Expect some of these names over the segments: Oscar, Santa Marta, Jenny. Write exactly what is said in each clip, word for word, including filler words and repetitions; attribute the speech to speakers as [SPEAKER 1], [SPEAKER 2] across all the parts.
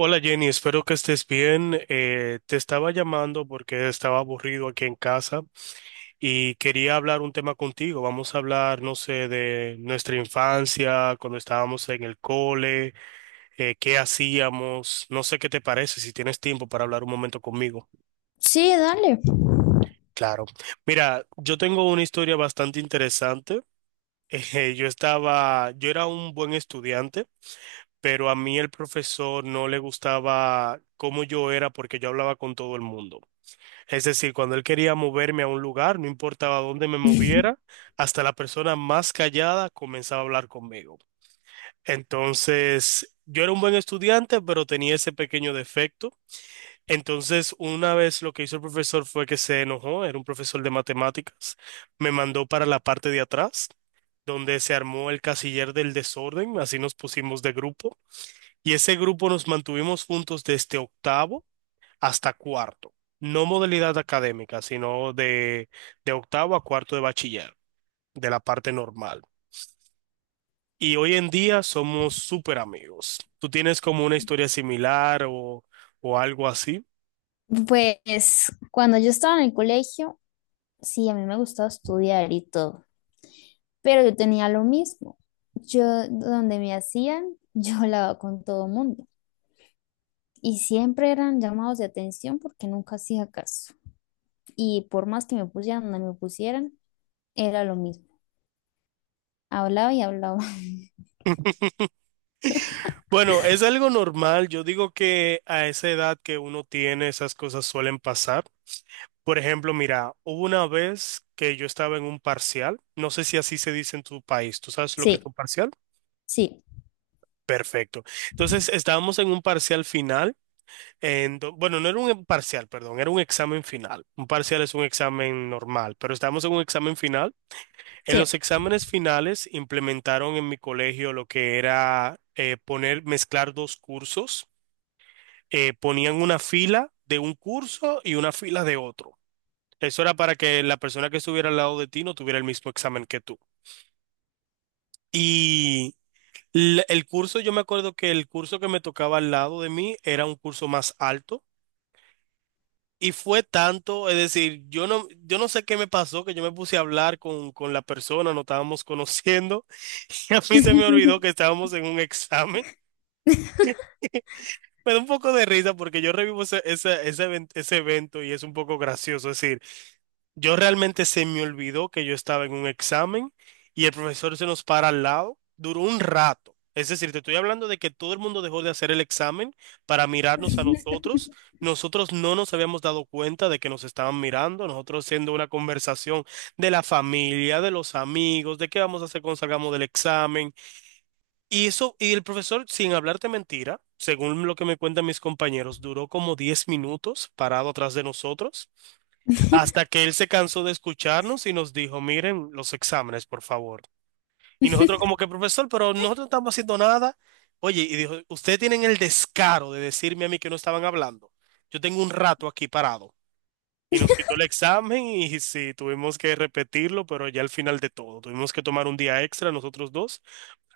[SPEAKER 1] Hola Jenny, espero que estés bien. Eh, te estaba llamando porque estaba aburrido aquí en casa y quería hablar un tema contigo. Vamos a hablar, no sé, de nuestra infancia, cuando estábamos en el cole, eh, qué hacíamos. No sé qué te parece, si tienes tiempo para hablar un momento conmigo.
[SPEAKER 2] Sí, dale.
[SPEAKER 1] Claro. Mira, yo tengo una historia bastante interesante. Eh, yo estaba, yo era un buen estudiante, pero a mí el profesor no le gustaba cómo yo era porque yo hablaba con todo el mundo. Es decir, cuando él quería moverme a un lugar, no importaba dónde me moviera, hasta la persona más callada comenzaba a hablar conmigo. Entonces, yo era un buen estudiante, pero tenía ese pequeño defecto. Entonces, una vez lo que hizo el profesor fue que se enojó, era un profesor de matemáticas, me mandó para la parte de atrás, donde se armó el casiller del desorden, así nos pusimos de grupo, y ese grupo nos mantuvimos juntos desde octavo hasta cuarto. No modalidad académica, sino de, de octavo a cuarto de bachiller, de la parte normal. Y hoy en día somos súper amigos. ¿Tú tienes como una historia similar o, o algo así?
[SPEAKER 2] Pues cuando yo estaba en el colegio, sí, a mí me gustaba estudiar y todo, pero yo tenía lo mismo. Yo, donde me hacían, yo hablaba con todo el mundo y siempre eran llamados de atención porque nunca hacía caso. Y por más que me pusieran donde me pusieran, era lo mismo. Hablaba y hablaba.
[SPEAKER 1] Bueno, es algo normal. Yo digo que a esa edad que uno tiene, esas cosas suelen pasar. Por ejemplo, mira, hubo una vez que yo estaba en un parcial. No sé si así se dice en tu país. ¿Tú sabes lo que es
[SPEAKER 2] Sí,
[SPEAKER 1] un parcial?
[SPEAKER 2] sí,
[SPEAKER 1] Perfecto. Entonces, estábamos en un parcial final. En do- bueno, no era un parcial, perdón, era un examen final. Un parcial es un examen normal, pero estamos en un examen final. En
[SPEAKER 2] sí.
[SPEAKER 1] los exámenes finales implementaron en mi colegio lo que era eh, poner, mezclar dos cursos. Eh, ponían una fila de un curso y una fila de otro. Eso era para que la persona que estuviera al lado de ti no tuviera el mismo examen que tú. Y l- el curso, yo me acuerdo que el curso que me tocaba al lado de mí era un curso más alto. Y fue tanto, es decir, yo no, yo no sé qué me pasó, que yo me puse a hablar con, con la persona, no estábamos conociendo, y a mí se me olvidó que estábamos en un examen. Me da un poco de risa porque yo revivo ese, ese, ese, event- ese evento y es un poco gracioso, es decir. Yo realmente se me olvidó que yo estaba en un examen y el profesor se nos para al lado. Duró un rato. Es decir, te estoy hablando de que todo el mundo dejó de hacer el examen para mirarnos a nosotros. Nosotros no nos habíamos dado cuenta de que nos estaban mirando. Nosotros haciendo una conversación de la familia, de los amigos, de qué vamos a hacer cuando salgamos del examen. Y eso, y el profesor, sin hablarte mentira, según lo que me cuentan mis compañeros, duró como diez minutos parado atrás de nosotros. Hasta que él se cansó de escucharnos y nos dijo, miren los exámenes, por favor. Y nosotros como que, profesor, pero nosotros no estamos haciendo nada. Oye, y dijo, ustedes tienen el descaro de decirme a mí que no estaban hablando. Yo tengo un rato aquí parado. Y nos quitó el examen y sí, tuvimos que repetirlo, pero ya al final de todo, tuvimos que tomar un día extra nosotros dos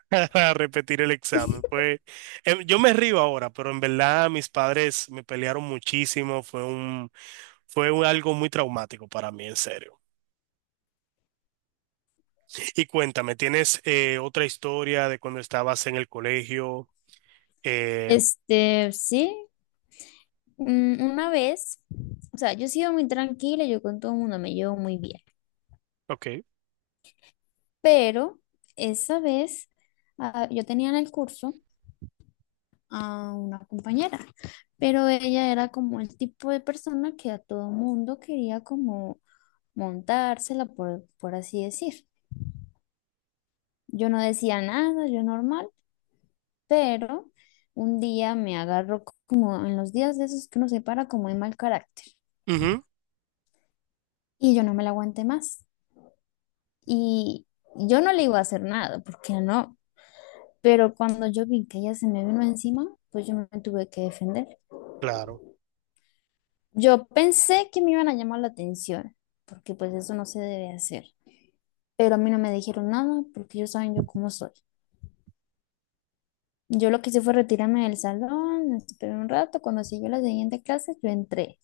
[SPEAKER 1] para repetir el examen. Pues em, yo me río ahora, pero en verdad mis padres me pelearon muchísimo, fue un, fue un- algo muy traumático para mí, en serio. Y cuéntame, ¿tienes eh, otra historia de cuando estabas en el colegio? Eh,
[SPEAKER 2] Este, sí, mm, una vez, o sea, yo he sido muy tranquila, yo con todo el mundo me llevo muy bien.
[SPEAKER 1] ok,
[SPEAKER 2] Pero esa vez ah, yo tenía en el curso a una compañera, pero ella era como el tipo de persona que a todo mundo quería como montársela, por, por así decir. Yo no decía nada, yo normal, pero un día me agarró como en los días de esos que uno se para como de mal carácter
[SPEAKER 1] ujú,
[SPEAKER 2] y yo no me la aguanté más. Y yo no le iba a hacer nada, porque no, pero cuando yo vi que ella se me vino encima, pues yo me tuve que defender.
[SPEAKER 1] claro.
[SPEAKER 2] Yo pensé que me iban a llamar la atención, porque pues eso no se debe hacer. Pero a mí no me dijeron nada, porque ellos saben yo cómo soy. Yo lo que hice fue retirarme del salón, esperé un rato, cuando siguió la siguiente clase, yo entré.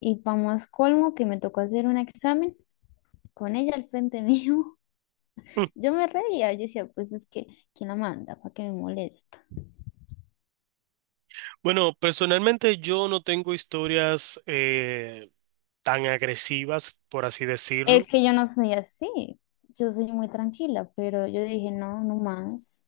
[SPEAKER 2] Y para más colmo que me tocó hacer un examen con ella al frente mío.
[SPEAKER 1] Mm.
[SPEAKER 2] Yo me reía, yo decía, pues es que, ¿quién la manda? ¿Para qué me molesta?
[SPEAKER 1] Bueno, personalmente yo no tengo historias eh, tan agresivas, por así
[SPEAKER 2] Es
[SPEAKER 1] decirlo.
[SPEAKER 2] que yo no soy así, yo soy muy tranquila, pero yo dije, no, no más.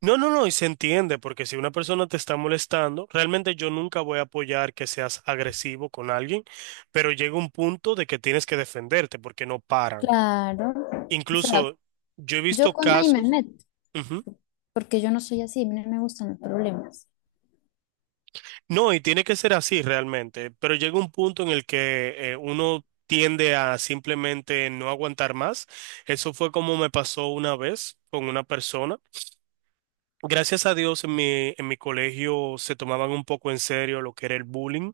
[SPEAKER 1] No, no, no, y se entiende, porque si una persona te está molestando, realmente yo nunca voy a apoyar que seas agresivo con alguien, pero llega un punto de que tienes que defenderte porque no paran.
[SPEAKER 2] Claro, o sea,
[SPEAKER 1] Incluso yo he
[SPEAKER 2] yo
[SPEAKER 1] visto
[SPEAKER 2] con nadie me
[SPEAKER 1] casos.
[SPEAKER 2] meto, porque yo no soy así, a mí no me gustan los problemas.
[SPEAKER 1] No, y tiene que ser así realmente, pero llega un punto en el que eh, uno tiende a simplemente no aguantar más. Eso fue como me pasó una vez con una persona. Gracias a Dios en mi, en mi colegio se tomaban un poco en serio lo que era el bullying.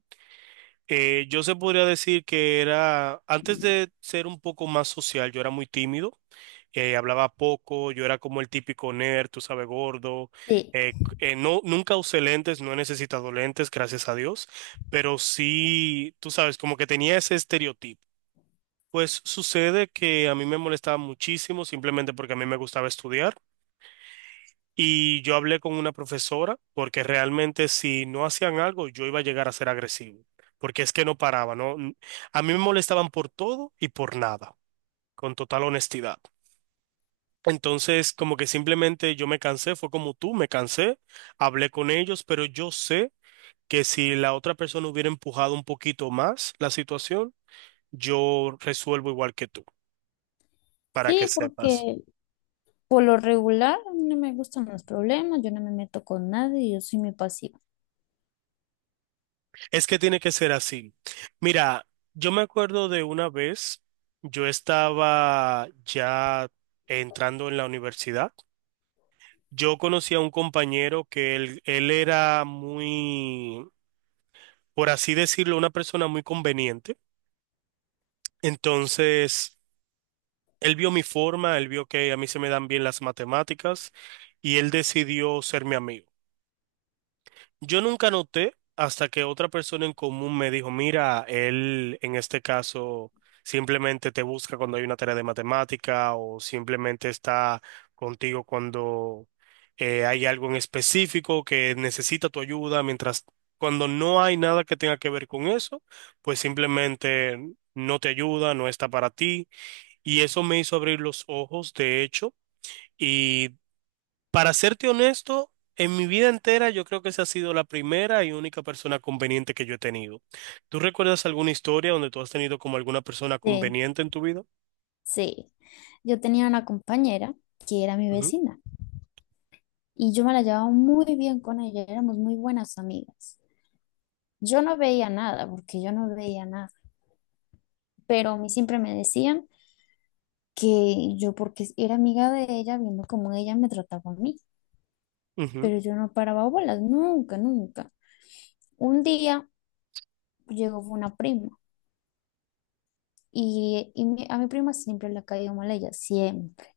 [SPEAKER 1] Eh, yo se podría decir que era, antes de ser un poco más social, yo era muy tímido, eh, hablaba poco, yo era como el típico nerd, tú sabes, gordo,
[SPEAKER 2] Sí,
[SPEAKER 1] eh, c- eh, no, nunca usé lentes, no he necesitado lentes, gracias a Dios, pero sí, tú sabes, como que tenía ese estereotipo. Pues sucede que a mí me molestaba muchísimo simplemente porque a mí me gustaba estudiar. Y yo hablé con una profesora porque realmente si no hacían algo yo iba a llegar a ser agresivo, porque es que no paraba, ¿no? N- A mí me molestaban por todo y por nada, con total honestidad. Entonces, como que simplemente yo me cansé, fue como tú, me cansé, hablé con ellos, pero yo sé que si la otra persona hubiera empujado un poquito más la situación, yo resuelvo igual que tú, para que
[SPEAKER 2] Sí,
[SPEAKER 1] sepas.
[SPEAKER 2] porque por lo regular a mí no me gustan los problemas, yo no me meto con nadie, yo soy muy pasiva.
[SPEAKER 1] Es que tiene que ser así. Mira, yo me acuerdo de una vez, yo estaba ya entrando en la universidad. Yo conocí a un compañero que él, él era muy, por así decirlo, una persona muy conveniente. Entonces, él vio mi forma, él vio que a mí se me dan bien las matemáticas y él decidió ser mi amigo. Yo nunca noté hasta que otra persona en común me dijo, mira, él en este caso simplemente te busca cuando hay una tarea de matemática o simplemente está contigo cuando eh, hay algo en específico que necesita tu ayuda, mientras cuando no hay nada que tenga que ver con eso, pues simplemente no te ayuda, no está para ti. Y eso me hizo abrir los ojos, de hecho. Y para serte honesto, en mi vida entera yo creo que esa ha sido la primera y única persona conveniente que yo he tenido. ¿Tú recuerdas alguna historia donde tú has tenido como alguna persona
[SPEAKER 2] Sí,
[SPEAKER 1] conveniente en tu vida?
[SPEAKER 2] sí. Yo tenía una compañera que era mi
[SPEAKER 1] Ujú,
[SPEAKER 2] vecina y yo me la llevaba muy bien con ella, éramos muy buenas amigas. Yo no veía nada, porque yo no veía nada, pero a mí siempre me decían que yo, porque era amiga de ella, viendo cómo ella me trataba a mí.
[SPEAKER 1] ujú,
[SPEAKER 2] Pero yo no paraba bolas, nunca, nunca. Un día llegó una prima y, y mi- a mi prima siempre le ha caído mal ella, siempre.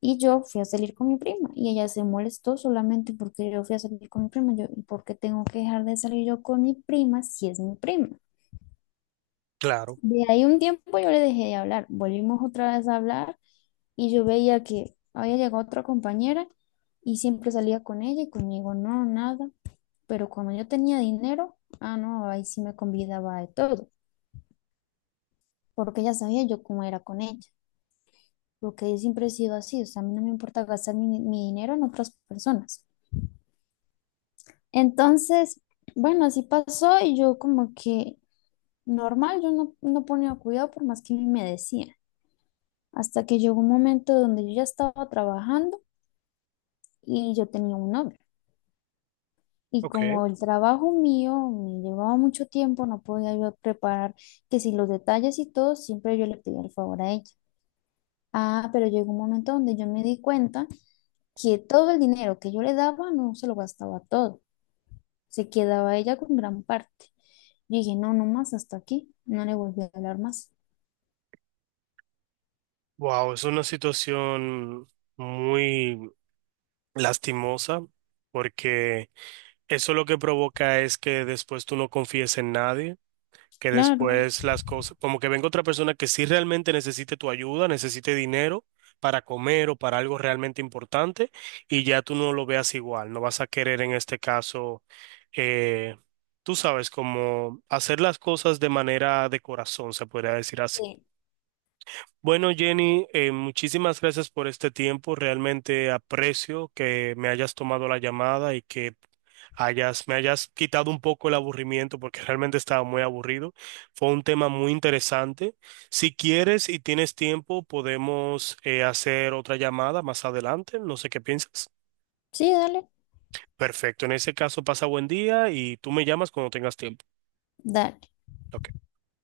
[SPEAKER 2] Y yo fui a salir con mi prima y ella se molestó solamente porque yo fui a salir con mi prima. Yo, ¿y por qué tengo que dejar de salir yo con mi prima si es mi prima?
[SPEAKER 1] claro,
[SPEAKER 2] De ahí un tiempo yo le dejé de hablar, volvimos otra vez a hablar y yo veía que había llegado otra compañera y siempre salía con ella y conmigo no, nada. Pero cuando yo tenía dinero, ah, no, ahí sí me convidaba de todo, porque ya sabía yo cómo era con ella, porque yo siempre he sido así, o sea, a mí no me importa gastar mi, mi dinero en otras personas. Entonces, bueno, así pasó y yo como que normal, yo no, no ponía cuidado por más que me decía, hasta que llegó un momento donde yo ya estaba trabajando y yo tenía un novio. Y
[SPEAKER 1] ok.
[SPEAKER 2] como el trabajo mío me llevaba mucho tiempo, no podía yo preparar que si los detalles y todo, siempre yo le pedía el favor a ella. Ah, pero llegó un momento donde yo me di cuenta que todo el dinero que yo le daba no se lo gastaba todo, se quedaba ella con gran parte. Yo dije, no, no más hasta aquí, no le volví a hablar más.
[SPEAKER 1] Wow, es una situación muy lastimosa porque eso lo que provoca es que después tú no confíes en nadie. Que
[SPEAKER 2] Claro.
[SPEAKER 1] después las cosas, como que venga otra persona que sí realmente necesite tu ayuda, necesite dinero para comer o para algo realmente importante, y ya tú no lo veas igual, no vas a querer en este caso, eh, tú sabes, como hacer las cosas de manera de corazón, se podría decir así.
[SPEAKER 2] Sí,
[SPEAKER 1] Bueno, Jenny, eh, muchísimas gracias por este tiempo. Realmente aprecio que me hayas tomado la llamada y que hayas, me hayas quitado un poco el aburrimiento porque realmente estaba muy aburrido. Fue un tema muy interesante. Si quieres y tienes tiempo, podemos eh, hacer otra llamada más adelante. No sé qué piensas.
[SPEAKER 2] sí, dale,
[SPEAKER 1] Perfecto. En ese caso, pasa buen día y tú me llamas cuando tengas tiempo.
[SPEAKER 2] dale.
[SPEAKER 1] Ok.